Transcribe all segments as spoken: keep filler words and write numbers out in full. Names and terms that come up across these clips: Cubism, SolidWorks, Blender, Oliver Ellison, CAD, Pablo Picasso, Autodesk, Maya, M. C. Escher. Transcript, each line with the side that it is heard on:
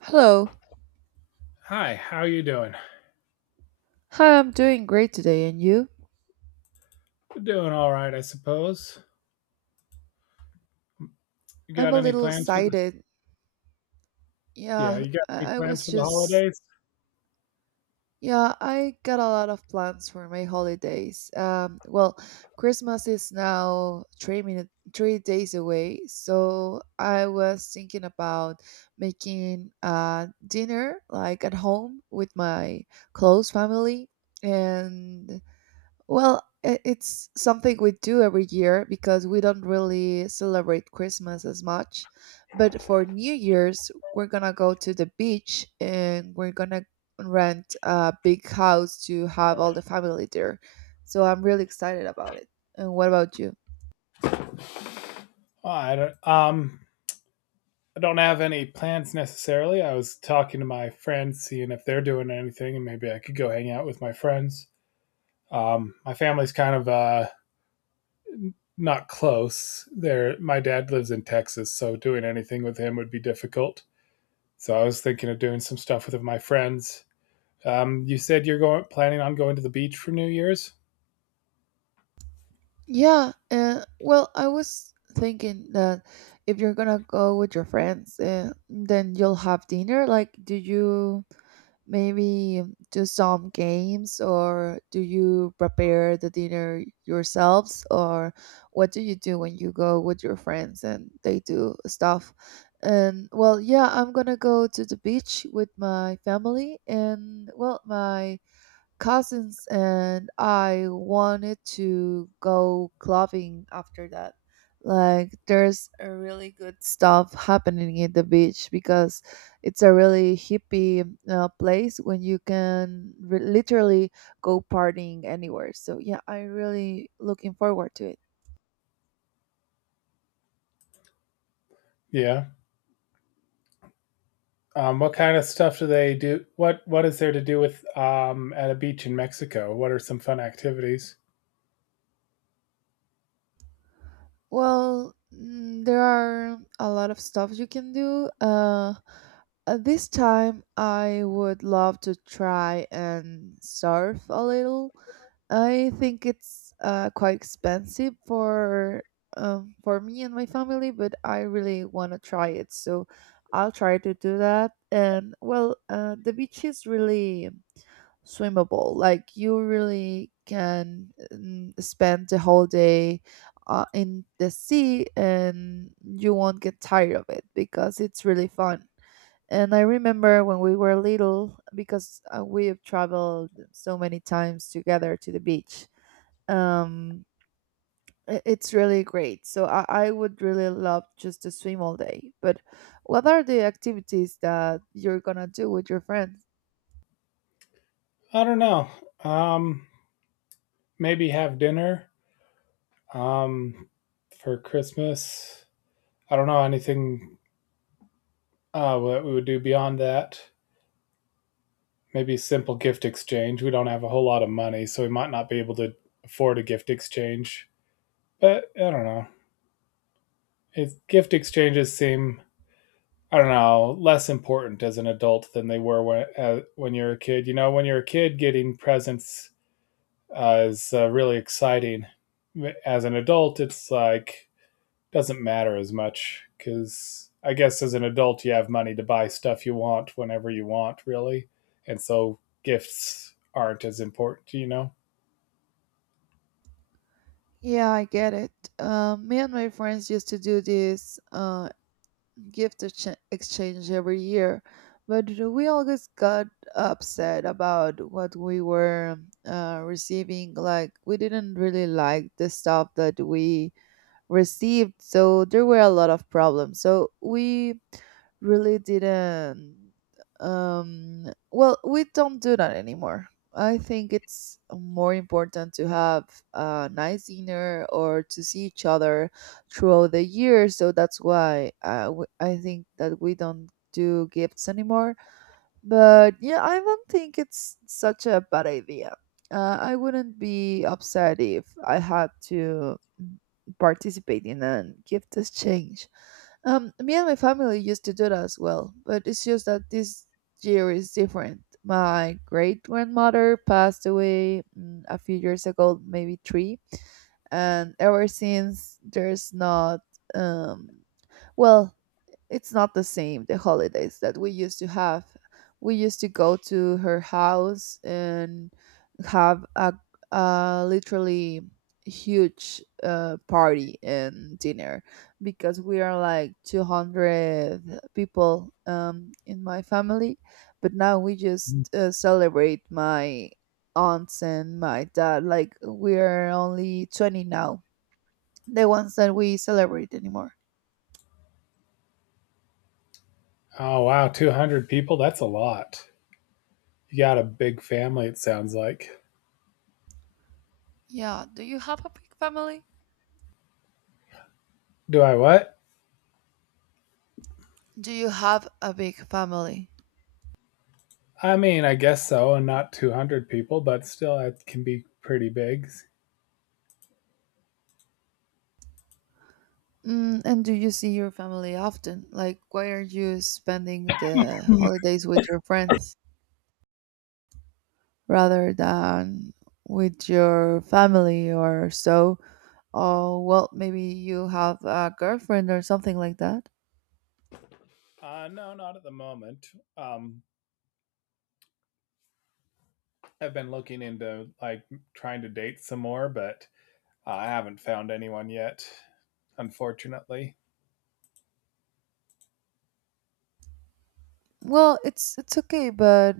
right: Hello.
left: Hi, how you doing?
right: Hi, I'm doing great today, and you?
left: Doing all right, I suppose. You
right: I'm
left: got
right: a
left: any
right: little
left: plans for the...
right: excited.
left: Yeah,
right: Yeah,
left: you got any
right: I, I
left: plans
right: was
left: for the
right: just.
left: holidays?
right: Yeah, I got a lot of plans for my holidays. Um, well, Christmas is now three minute, three days away, so I was thinking about making a dinner like at home with my close family, and well, i- it's something we do every year because we don't really celebrate Christmas as much. But for New Year's, we're gonna go to the beach and we're gonna rent a big house to have all the family there. So I'm really excited about it. And what about you?
left: Oh, I don't um I don't have any plans necessarily. I was talking to my friends, seeing if they're doing anything and maybe I could go hang out with my friends. Um my family's kind of uh not close. There, my dad lives in Texas, so doing anything with him would be difficult. So I was thinking of doing some stuff with my friends. Um, you said you're going planning on going to the beach for New Year's.
right: Yeah, uh, well, I was thinking that if you're gonna go with your friends, uh, then you'll have dinner. Like, do you? Maybe do some games, or do you prepare the dinner yourselves, or what do you do when you go with your friends and they do stuff? And well, yeah, I'm gonna go to the beach with my family, and well, my cousins and I wanted to go clubbing after that. Like there's a really good stuff happening at the beach because it's a really hippie uh, place when you can re- literally go partying anywhere. So yeah, I really looking forward to it.
left: Yeah. Um, what kind of stuff do they do? What What is there to do with um, at a beach in Mexico? What are some fun activities?
right: Well, mm, there are a lot of stuff you can do. Uh, uh, this time I would love to try and surf a little. I think it's uh, quite expensive for um, for me and my family, but I really want to try it, so I'll try to do that. And well, uh, the beach is really swimmable. Like you really can mm, spend the whole day uh, in the sea, and you won't get tired of it because it's really fun. And I remember when we were little, because uh, we have traveled so many times together to the beach. Um, i- it's really great. So I, I would really love just to swim all day. But what are the activities that you're gonna do with your friends?
left: I don't know. Um, Maybe have dinner um, for Christmas. I don't know anything uh, what we would do beyond that. Maybe simple gift exchange. We don't have a whole lot of money, so we might not be able to afford a gift exchange. But I don't know. It's, gift exchanges seem... I don't know, less important as an adult than they were when uh, when you're a kid. You know, when you're a kid, getting presents uh, is uh, really exciting. As an adult, it's like doesn't matter as much, because I guess as an adult, you have money to buy stuff you want whenever you want, really, and so gifts aren't as important. You know.
right: Yeah, I get it. Um, me and my friends used to do this uh, gift exch- exchange every year, but we always got upset about what we were uh, receiving. Like we didn't really like the stuff that we received. So there were a lot of problems. So we really didn't. Um, well, we don't do that anymore. I think it's more important to have a nice dinner or to see each other throughout the year. So that's why uh, w- I think that we don't do gifts anymore, but yeah, I don't think it's such a bad idea. Uh, I wouldn't be upset if I had to participate in a gift exchange. Um, me and my family used to do that as well, but it's just that this year is different. My great grandmother passed away mm, a few years ago, maybe three, and ever since there's not. Um, well, it's not the same, the holidays that we used to have. We used to go to her house and have a, a literally huge uh, party and dinner because we are like two hundred people um, in my family. But now we just uh, celebrate my aunts and my dad. Like we are only twenty now, the ones that we celebrate anymore.
left: Oh wow, two hundred people? That's a lot. You got a big family, it sounds like.
right: Yeah. Do you have a big family?
left: Do I what?
right: Do you have a big family?
left: I mean, I guess so, and not two hundred people, but still that can be pretty big.
right: Mm, and do you see your family often? Like, why are you spending the holidays with your friends rather than with your family or so? Or well, maybe you have a girlfriend or something like that.
left: Uh no, not at the moment. Um I've been looking into like trying to date some more, but I haven't found anyone yet, unfortunately.
right: Well, it's it's okay, but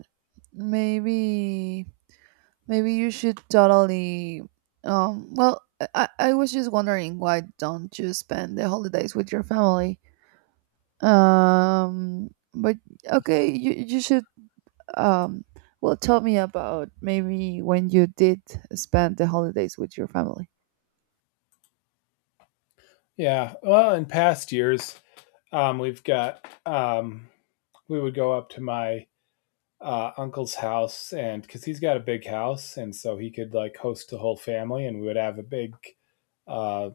right: maybe maybe you should totally. Um, well, I, I I was just wondering, why don't you spend the holidays with your family? Um, but okay, you you should. Um, well, tell me about maybe when you did spend the holidays with your family.
left: Yeah, well, in past years, um we've got um we would go up to my uh, uncle's house, and because he's got a big house, and so he could like host the whole family, and we would have a big uh,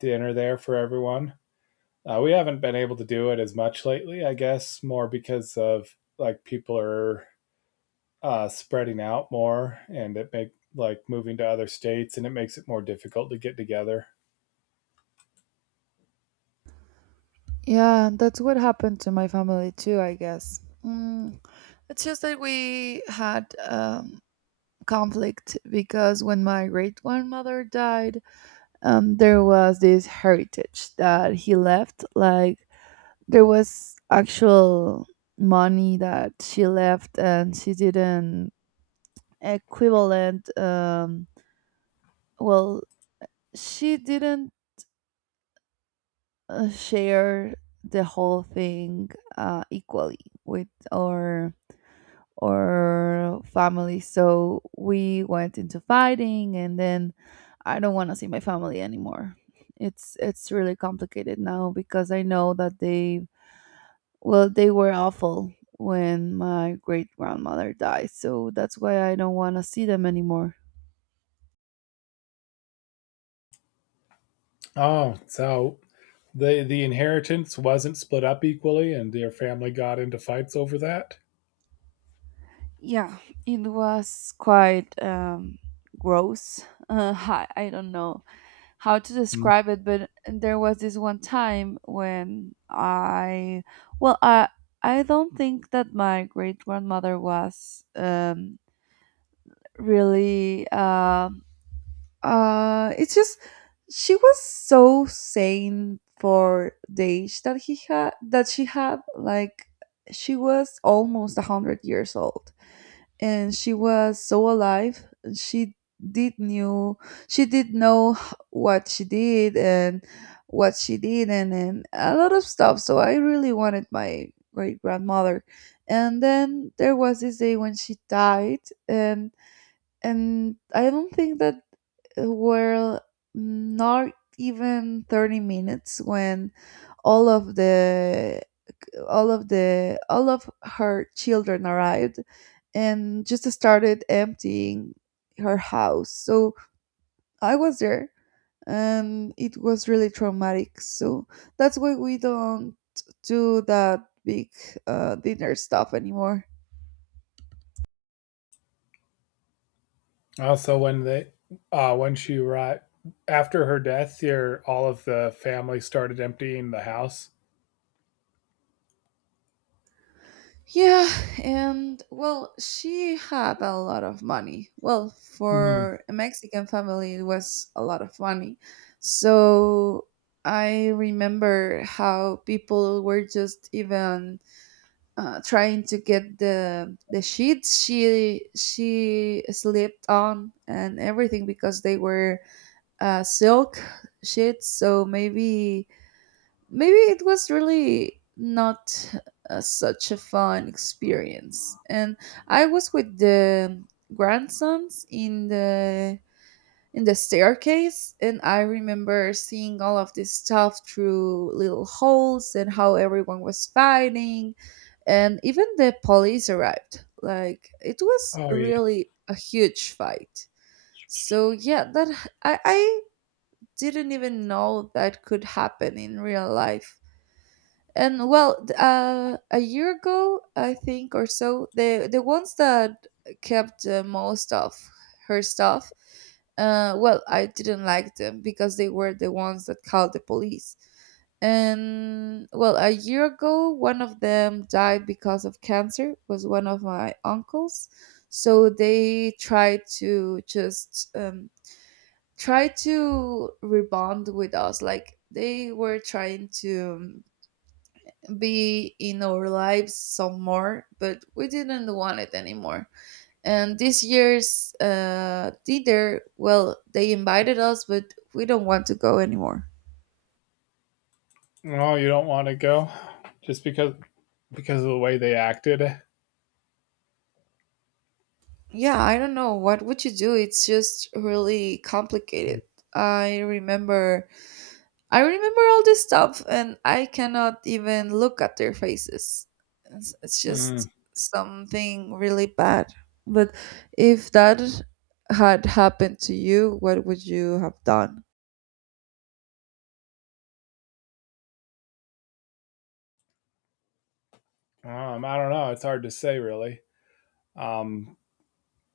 left: dinner there for everyone. Uh, we haven't been able to do it as much lately, I guess, more because of like people are uh, spreading out more, and it make like moving to other states, and it makes it more difficult to get together.
right: Yeah, that's what happened to my family too, I guess. Mm, it's just that we had um, conflict because when my great grandmother died, um, there was this heritage that he left. Like there was actual money that she left, and she didn't equivalent. Um, well, she didn't uh, share the whole thing uh, equally with our or family, so we went into fighting, and then I don't want to see my family anymore. it's it's really complicated now because I know that they well, they were awful when my great grandmother died, so that's why I don't want to see them anymore.
left: Oh, so the the inheritance wasn't split up equally, and their family got into fights over that.
right: Yeah, it was quite um, gross. Uh, I, I don't know how to describe it, but there was this one time when I, well, I, I don't think that my great grandmother was um, really. uh. uh it's just she was so sane for the age that he had that she had, like she was almost one hundred years old, and she was so alive. She did knew, she did know h- what she did and what she did not, and a lot of stuff, so I really wanted my great grandmother. And then there was this day when she died, and and I don't think that uh, were not even thirty minutes when all of the all of the all of her children arrived and just started emptying her house. So I was there, and it was really traumatic, so that's why we don't do that big uh, dinner stuff anymore.
left: Also, when they, uh, when she right after her death, here all of the family started emptying the house.
right: Yeah, and well, she had a lot of money. Well,
left: Hmm.
right: for a Mexican family, it was a lot of money. So I remember how people were just even uh, trying to get the the sheets she she slept on and everything because they were uh, silk sheets. So maybe maybe it was really not uh, such a fun experience, and I was with the grandsons in the in the staircase, and I remember seeing all of this stuff through little holes, and how everyone was fighting, and even the police arrived. Like it was
left: Oh yeah.
right: really a huge fight. So yeah, that i, I didn't even know that could happen in real life. And well, th- uh, a year ago, I think, or so, the the ones that kept uh, most of her stuff, uh, well, I didn't like them because they were the ones that called the police. And well, a year ago, one of them died because of cancer. Was one of my uncles, so they tried to just um, try to rebond with us. Like they were trying to um, be in our lives some more, but we didn't want it anymore. And this year's uh, dinner, well, they invited us, but we don't want to go anymore.
left: No, you don't want to go, just because because of the way they acted.
right: Yeah, I don't know. What would you do? It's just really complicated. I remember I remember all this stuff, and I cannot even look at their faces. It's, it's
left: Mm.
right: just something really bad. But if that had happened to you, what would you have done?
left: Um, I don't know. It's hard to say, really. Um,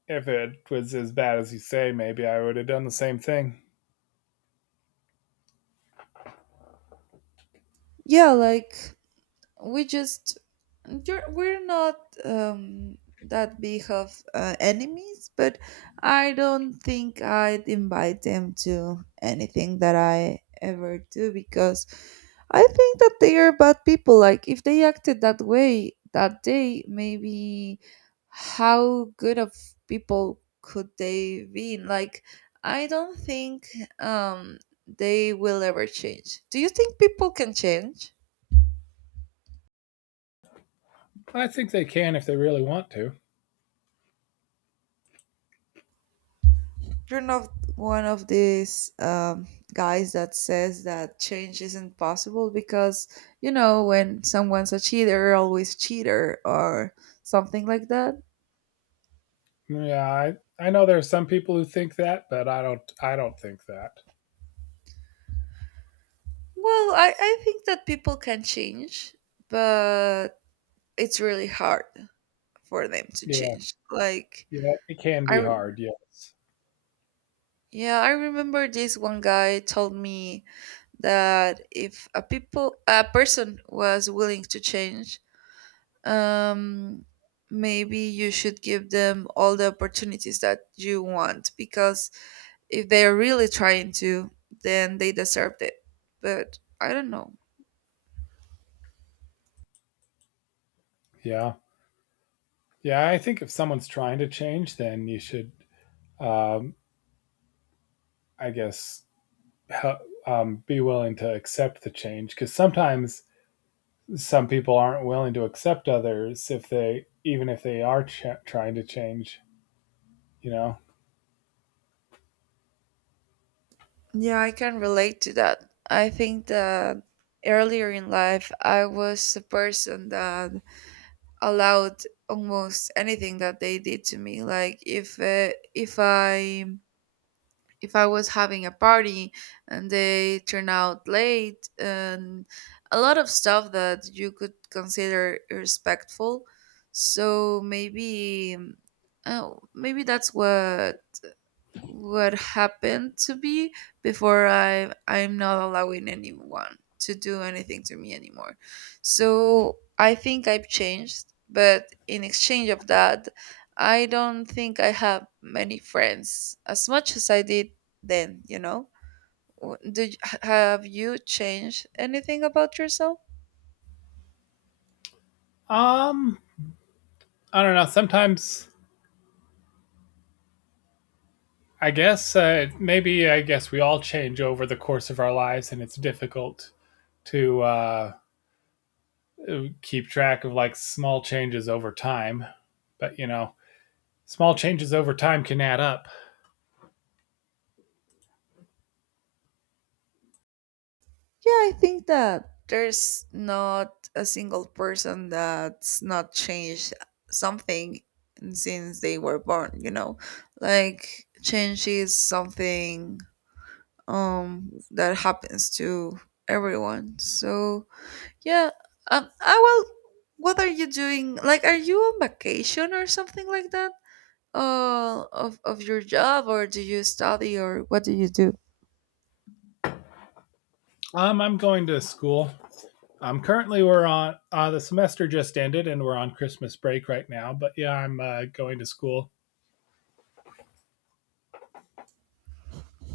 left: if it was as bad as you say, maybe I would have done the same thing.
right: Yeah, like we just you're, we're not um, that big of uh, enemies, but I don't think I'd invite them to anything that I ever do because I think that they are bad people. Like if they acted that way that day, maybe how good of people could they be? Like I don't think um, they will ever change. Do you think people can change?
left: I think they can if they really want to.
right: You're not one of these um, guys that says that change isn't possible because, you know, when someone's a cheater, you're always cheater or something like that.
left: Yeah, I, I know there are some people who think that, but I don't. I don't think that.
right: Well, I, I think that people can change, but it's really hard for them to
left: Yeah,
right: change. Like,
left: yeah, it can
right: I,
left: be
right: re-
left: hard. Yes.
right: yeah, I remember this one guy told me that if a people, a person was willing to change, um, maybe you should give them all the opportunities that you want, because if they're really trying to, then they deserved it. But I don't know.
left: Yeah. Yeah. I think if someone's trying to change, then you should, um, I guess, hel- um, be willing to accept the change, because sometimes some people aren't willing to accept others if they, even if they are ch- trying to change, you know?
right: Yeah, I can relate to that. I think that earlier in life, I was a person that allowed almost anything that they did to me. Like if uh, if I if I was having a party and they turn out late, and a lot of stuff that you could consider irrespectful. So maybe, um, oh, maybe that's what what happened to me before. I I'm not allowing anyone to do anything to me anymore. So I think I've changed, but in exchange of that, I don't think I have many friends as much as I did then, you know? W- Did have you changed anything about yourself?
left: Um, I don't know. Sometimes I guess uh, maybe I guess we all change over the course of our lives, and it's difficult to uh, keep track of like small changes over time. But you know, small changes over time can add up.
right: Yeah, I think that there's not a single person that's not changed something since they were born, you know? Like change is something um that happens to everyone. So, yeah, um I will what are you doing? Like are you on vacation or something like that? Uh of of your job, or do you study, or what do you do?
left: Um, I'm going to school. Um, currently we're on uh, the semester just ended and we're on Christmas break right now. But yeah, I'm uh, going to school.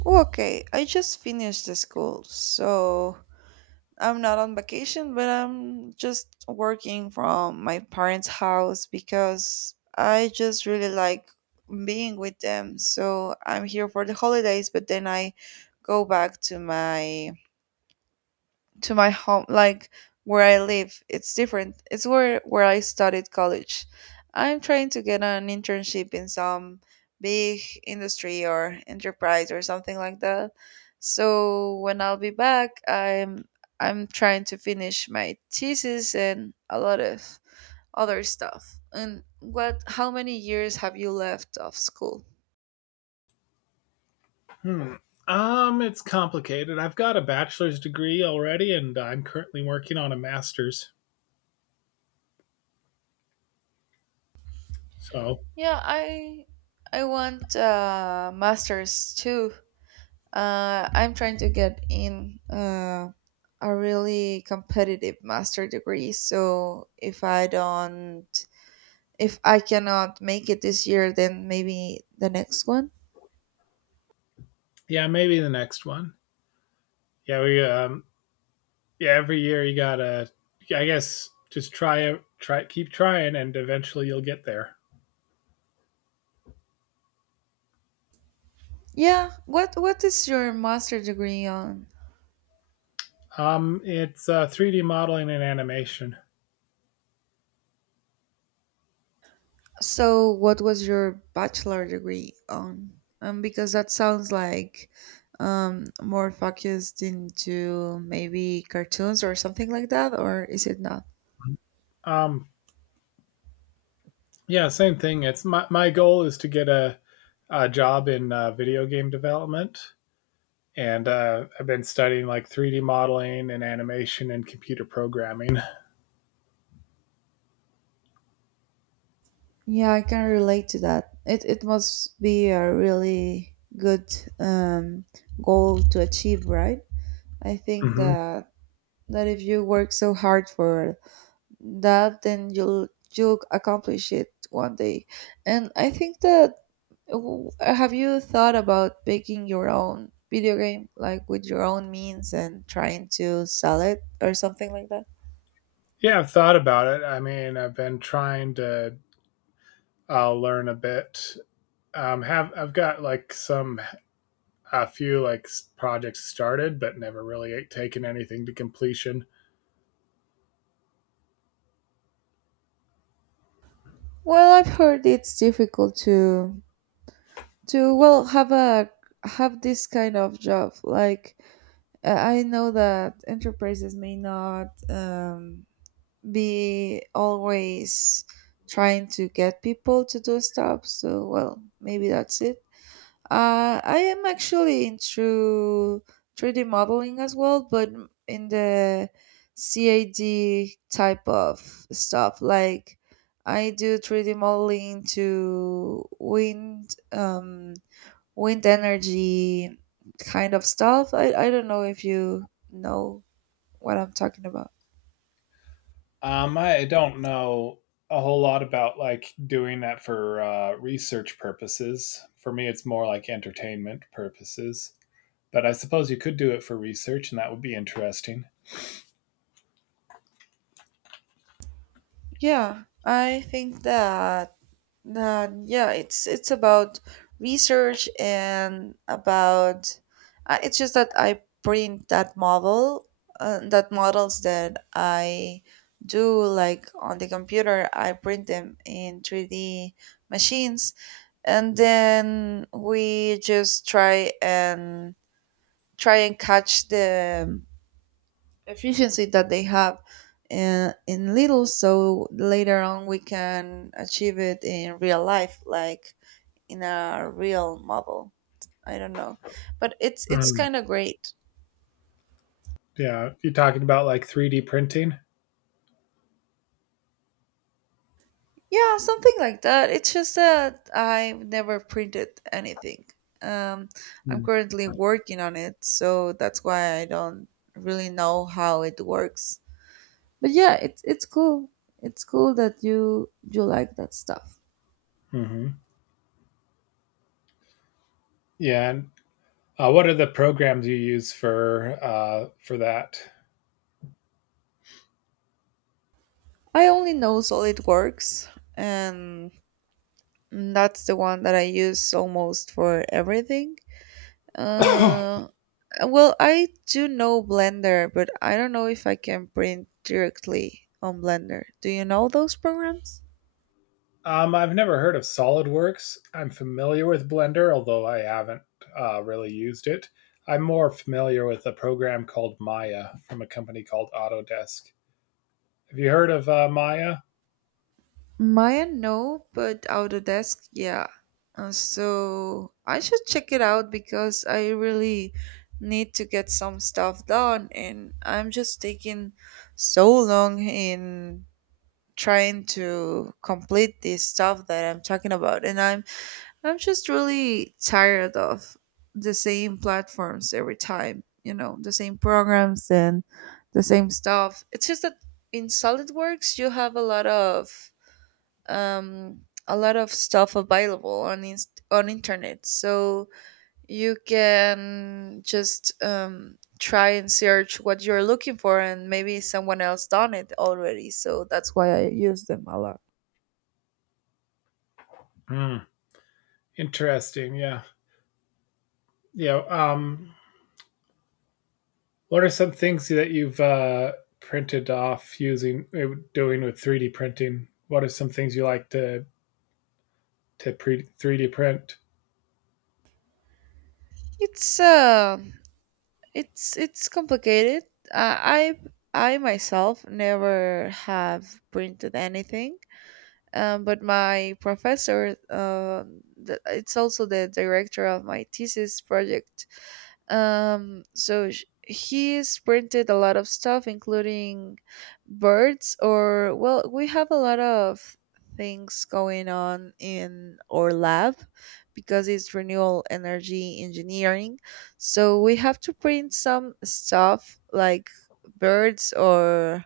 right: Okay, I just finished the school. So, I'm not on vacation, but I'm just working from my parents' house because I just really like being with them. So I'm here for the holidays, but then I go back to my to my home, like where I live. It's different. It's where where I studied college. I'm trying to get an internship in some big industry or enterprise or something like that. So when I'll be back, I'm I'm trying to finish my thesis and a lot of other stuff. And what how many years have you left of school?
left: Hmm. Um, it's complicated. I've got a bachelor's degree already, and I'm currently working on a master's. So
right: Yeah, I I want uh masters too. Uh, I'm trying to get in uh, a really competitive master degree. So if I don't, if I cannot make it this year, then maybe the next one.
left: yeah, maybe the next one. Yeah, we um, yeah, every year you gotta, I guess, just try try keep trying, and eventually you'll get there.
right: Yeah. What What is your master degree on?
left: Um, it's uh, three D modeling and animation.
right: So what was your bachelor degree on? Um, because that sounds like um more focused into maybe cartoons or something like that, or is it not?
left: Um, Yeah, same thing. It's my my goal is to get a, a job in uh, video game development, and uh, I've been studying like three D modeling and animation and computer programming.
right: Yeah, I can relate to that. It it must be a really good, um, goal to achieve, right? I think
left: Hmm.
right: that that if you work so hard for that, then you'll you'll accomplish it one day. And I think that w- have you thought about making your own video game, like with your own means, and trying to sell it or something like that?
left: Yeah, I've thought about it. I mean, I've been trying to uh, learn a bit. Um, have I've got like some a few like s- projects started, but never really taken anything to completion.
right: Well, I've heard it's difficult to to well have a have this kind of job, like uh, I know that enterprises may not, um, be always trying to get people to do stuff, so well maybe that's it. uh, I am actually into three d modeling as well, but in the cad type of stuff, like I do three d modeling to wind, um, wind energy kind of stuff. I, I don't know if you know what I'm talking about.
left: Um, I don't know a whole lot about like doing that for uh, research purposes. For me, it's more like entertainment purposes. But I suppose you could do it for research, and that would be interesting.
right: Yeah, I think that that yeah, it's it's about research and about, uh, it's just that I print that model uh, that models that I do, like on the computer, I print them in three D machines. And then we just try and try and catch the efficiency that they have in, in little, so later on we can achieve it in real life, like in a real model. I don't know, but it's it's
left: Mm,
right: kind of great.
left: yeah, you're talking about like three D printing.
right: Yeah, something like that. It's just that I've never printed anything, um I'm
left: Mm.
right: currently working on it, so that's why I don't really know how it works. But yeah, it's it's cool. It's cool that you you like that stuff.
left: Hmm. Yeah. And, uh, what are the programs you use for uh, for that?
right: I only know SolidWorks, and that's the one that I use almost for everything. Uh, well, I do know Blender, but I don't know if I can print directly on Blender. Do you know those programs?
left: Um, I've never heard of SolidWorks. I'm familiar with Blender, although I haven't uh, really used it. I'm more familiar with a program called Maya from a company called Autodesk. Have you heard of uh, Maya?
right: Maya, no, but Autodesk, yeah. Uh, so I should check it out because I really need to get some stuff done, and I'm just taking so long in trying to complete this stuff that I'm talking about, and I'm I'm just really tired of the same platforms every time, you know, the same programs and the same stuff. It's just that in SolidWorks you have a lot of um a lot of stuff available on inst- on internet. So you can just um try and search what you're looking for, and maybe someone else done it already, so that's why I use them a lot.
left: Hmm. Interesting. Yeah. Yeah. Um, what are some things that you've uh, printed off using uh, doing with three D printing? What are some things you like to to pre- three D print?
right: It's uh, it's it's complicated. Uh, I I myself never have printed anything, um, but my professor, uh, th- it's also the director of my thesis project. Um, so sh- he sprinted a lot of stuff, including birds, or, well, we have a lot of things going on in our lab because it's renewable energy engineering. So we have to print some stuff like birds or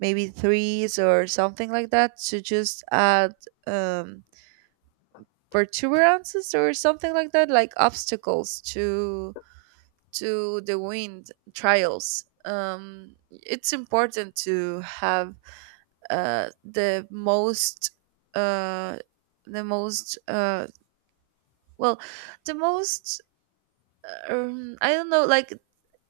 right: maybe trees or something like that, to just add, um, protuberances or something like that, like obstacles to to the wind trials. Um, it's important to have, uh, the most uh, the most uh, well the most um, I don't know, like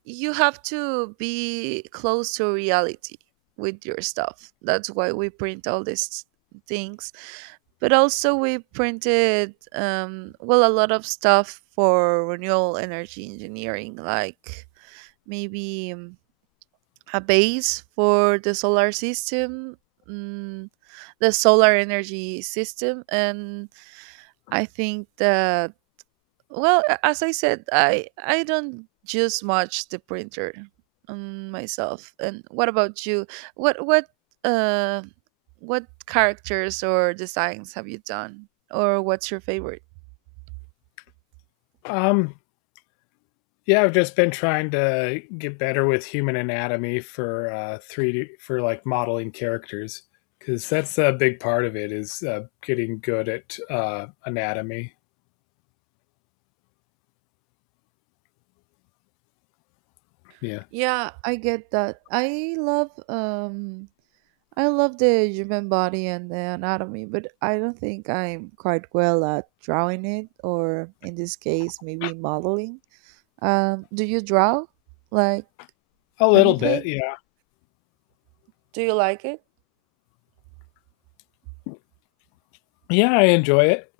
right: you have to be close to reality with your stuff. That's why we print all these things. But also we printed, um, well, a lot of stuff for renewable energy engineering, like maybe, um, a base for the solar system, mm, the solar energy system. And I think that, well, a- as I said, i i don't use much the printer, um, myself. And what about you? What what uh what characters or designs have you done, or what's your favorite?
left: Um, Yeah, I've just been trying to get better with human anatomy for uh, three D for like modeling characters, because that's a big part of it is uh, getting good at uh, anatomy. Yeah,
right: Yeah, I get that. I love, um I love the human body and the anatomy, but I don't think I'm quite well at drawing it, or in this case, maybe modeling. Um, do you draw like
left: a little bit.
right: anything?
left: Yeah,
right: Do you like it?
left: yeah, I enjoy it.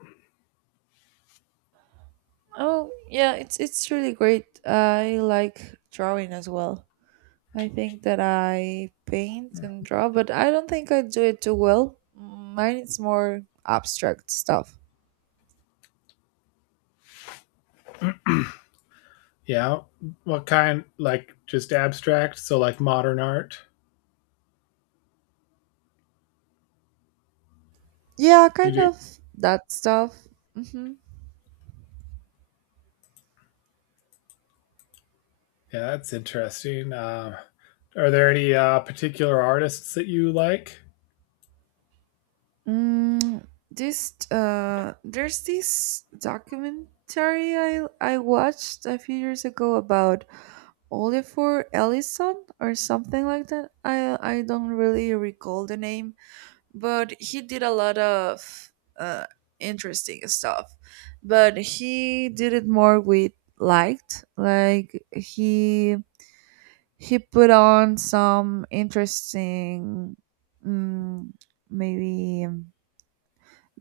right: Oh, yeah, it's it's really great. I like drawing as well. I think that I paint and draw, but I don't think I do it too well. Mine is more abstract stuff.
left: Yeah, what kind? Like just abstract, so like modern art.
right: Yeah,
left: You
right: kind
left: do?
right: of that stuff. hmm
left: Yeah, that's interesting. Um, are there any uh, particular artists that you like?
right: Mm, this uh, there's this documentary I I watched a few years ago about Oliver Ellison or something like that. I I don't really recall the name, but he did a lot of uh interesting stuff. But he did it more with liked like he he put on some interesting, mm, maybe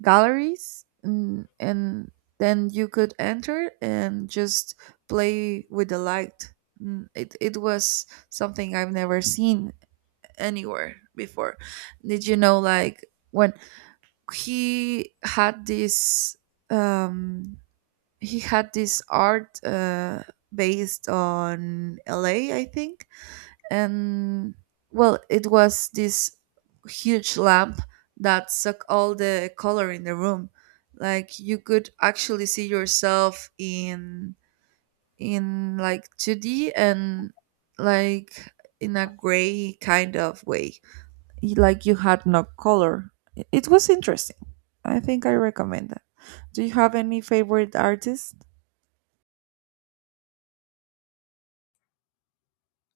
right: galleries, and, and then you could enter and just play with the light. Mm, it, it was something I've never seen anywhere before. Did you know, like when he had this, um he had this art uh based on la, I think. And well, it was this huge lamp that sucked all the color in the room, like you could actually see yourself in in like two d, and like in a gray kind of way. Y- like you had no color. I- it was interesting. I think I recommend that. do you have any favorite artists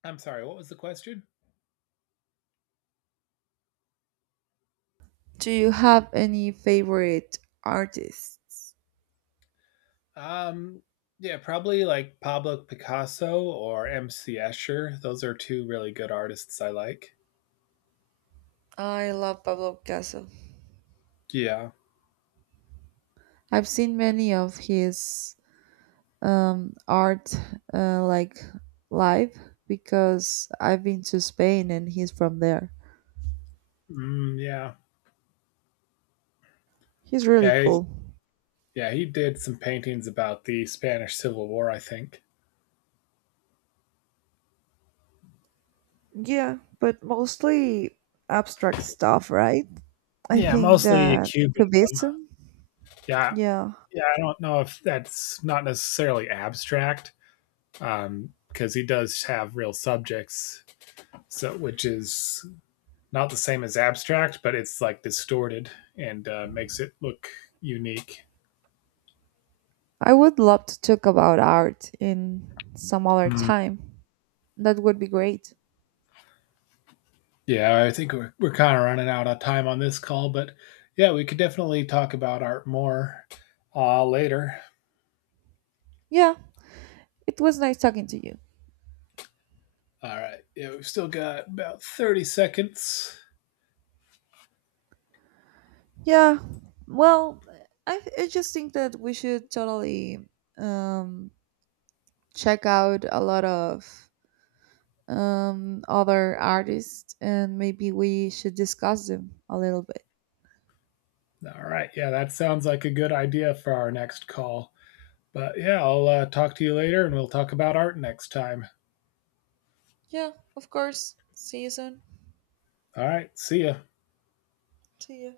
left: I'm sorry, what was the question?
right: do you have any favorite artists?
left: Um, yeah, probably like Pablo Picasso or M. C. Escher. Those are two really good artists I like.
right: I love Pablo Picasso.
left: Yeah.
right: I've seen many of his, um, art, uh, like live, because I've been to Spain and he's from there.
left: Mm, yeah.
right: He's really
left: Yeah. He,
right: cool.
left: yeah. He did some paintings about the Spanish Civil War, I think.
right: Yeah, but mostly abstract stuff, right? I
left: Yeah,
right: think
left: mostly
right: that
left: Cuban.
right: Cubism,
left: Yeah.
right: yeah.
left: Yeah. I don't know if that's not necessarily abstract. Um, because he does have real subjects, so which is not the same as abstract, but it's like distorted and uh, makes it look unique.
right: I would love to talk about art in some other
left: Hmm.
right: time. That would be great.
left: Yeah, I think we're, we're kind of running out of time on this call, but yeah, we could definitely talk about art more uh, later.
right: Yeah, it was nice talking to you.
left: All right. Yeah, we've still got about thirty seconds.
right: Yeah, well, I, I just think that we should totally, um, check out a lot of, um, other artists, and maybe we should discuss them a little bit.
left: All right. Yeah, that sounds like a good idea for our next call. But yeah, I'll uh, talk to you later and we'll talk about art next time.
right: Yeah, of course. See you soon.
left: All right. See ya.
right: See you.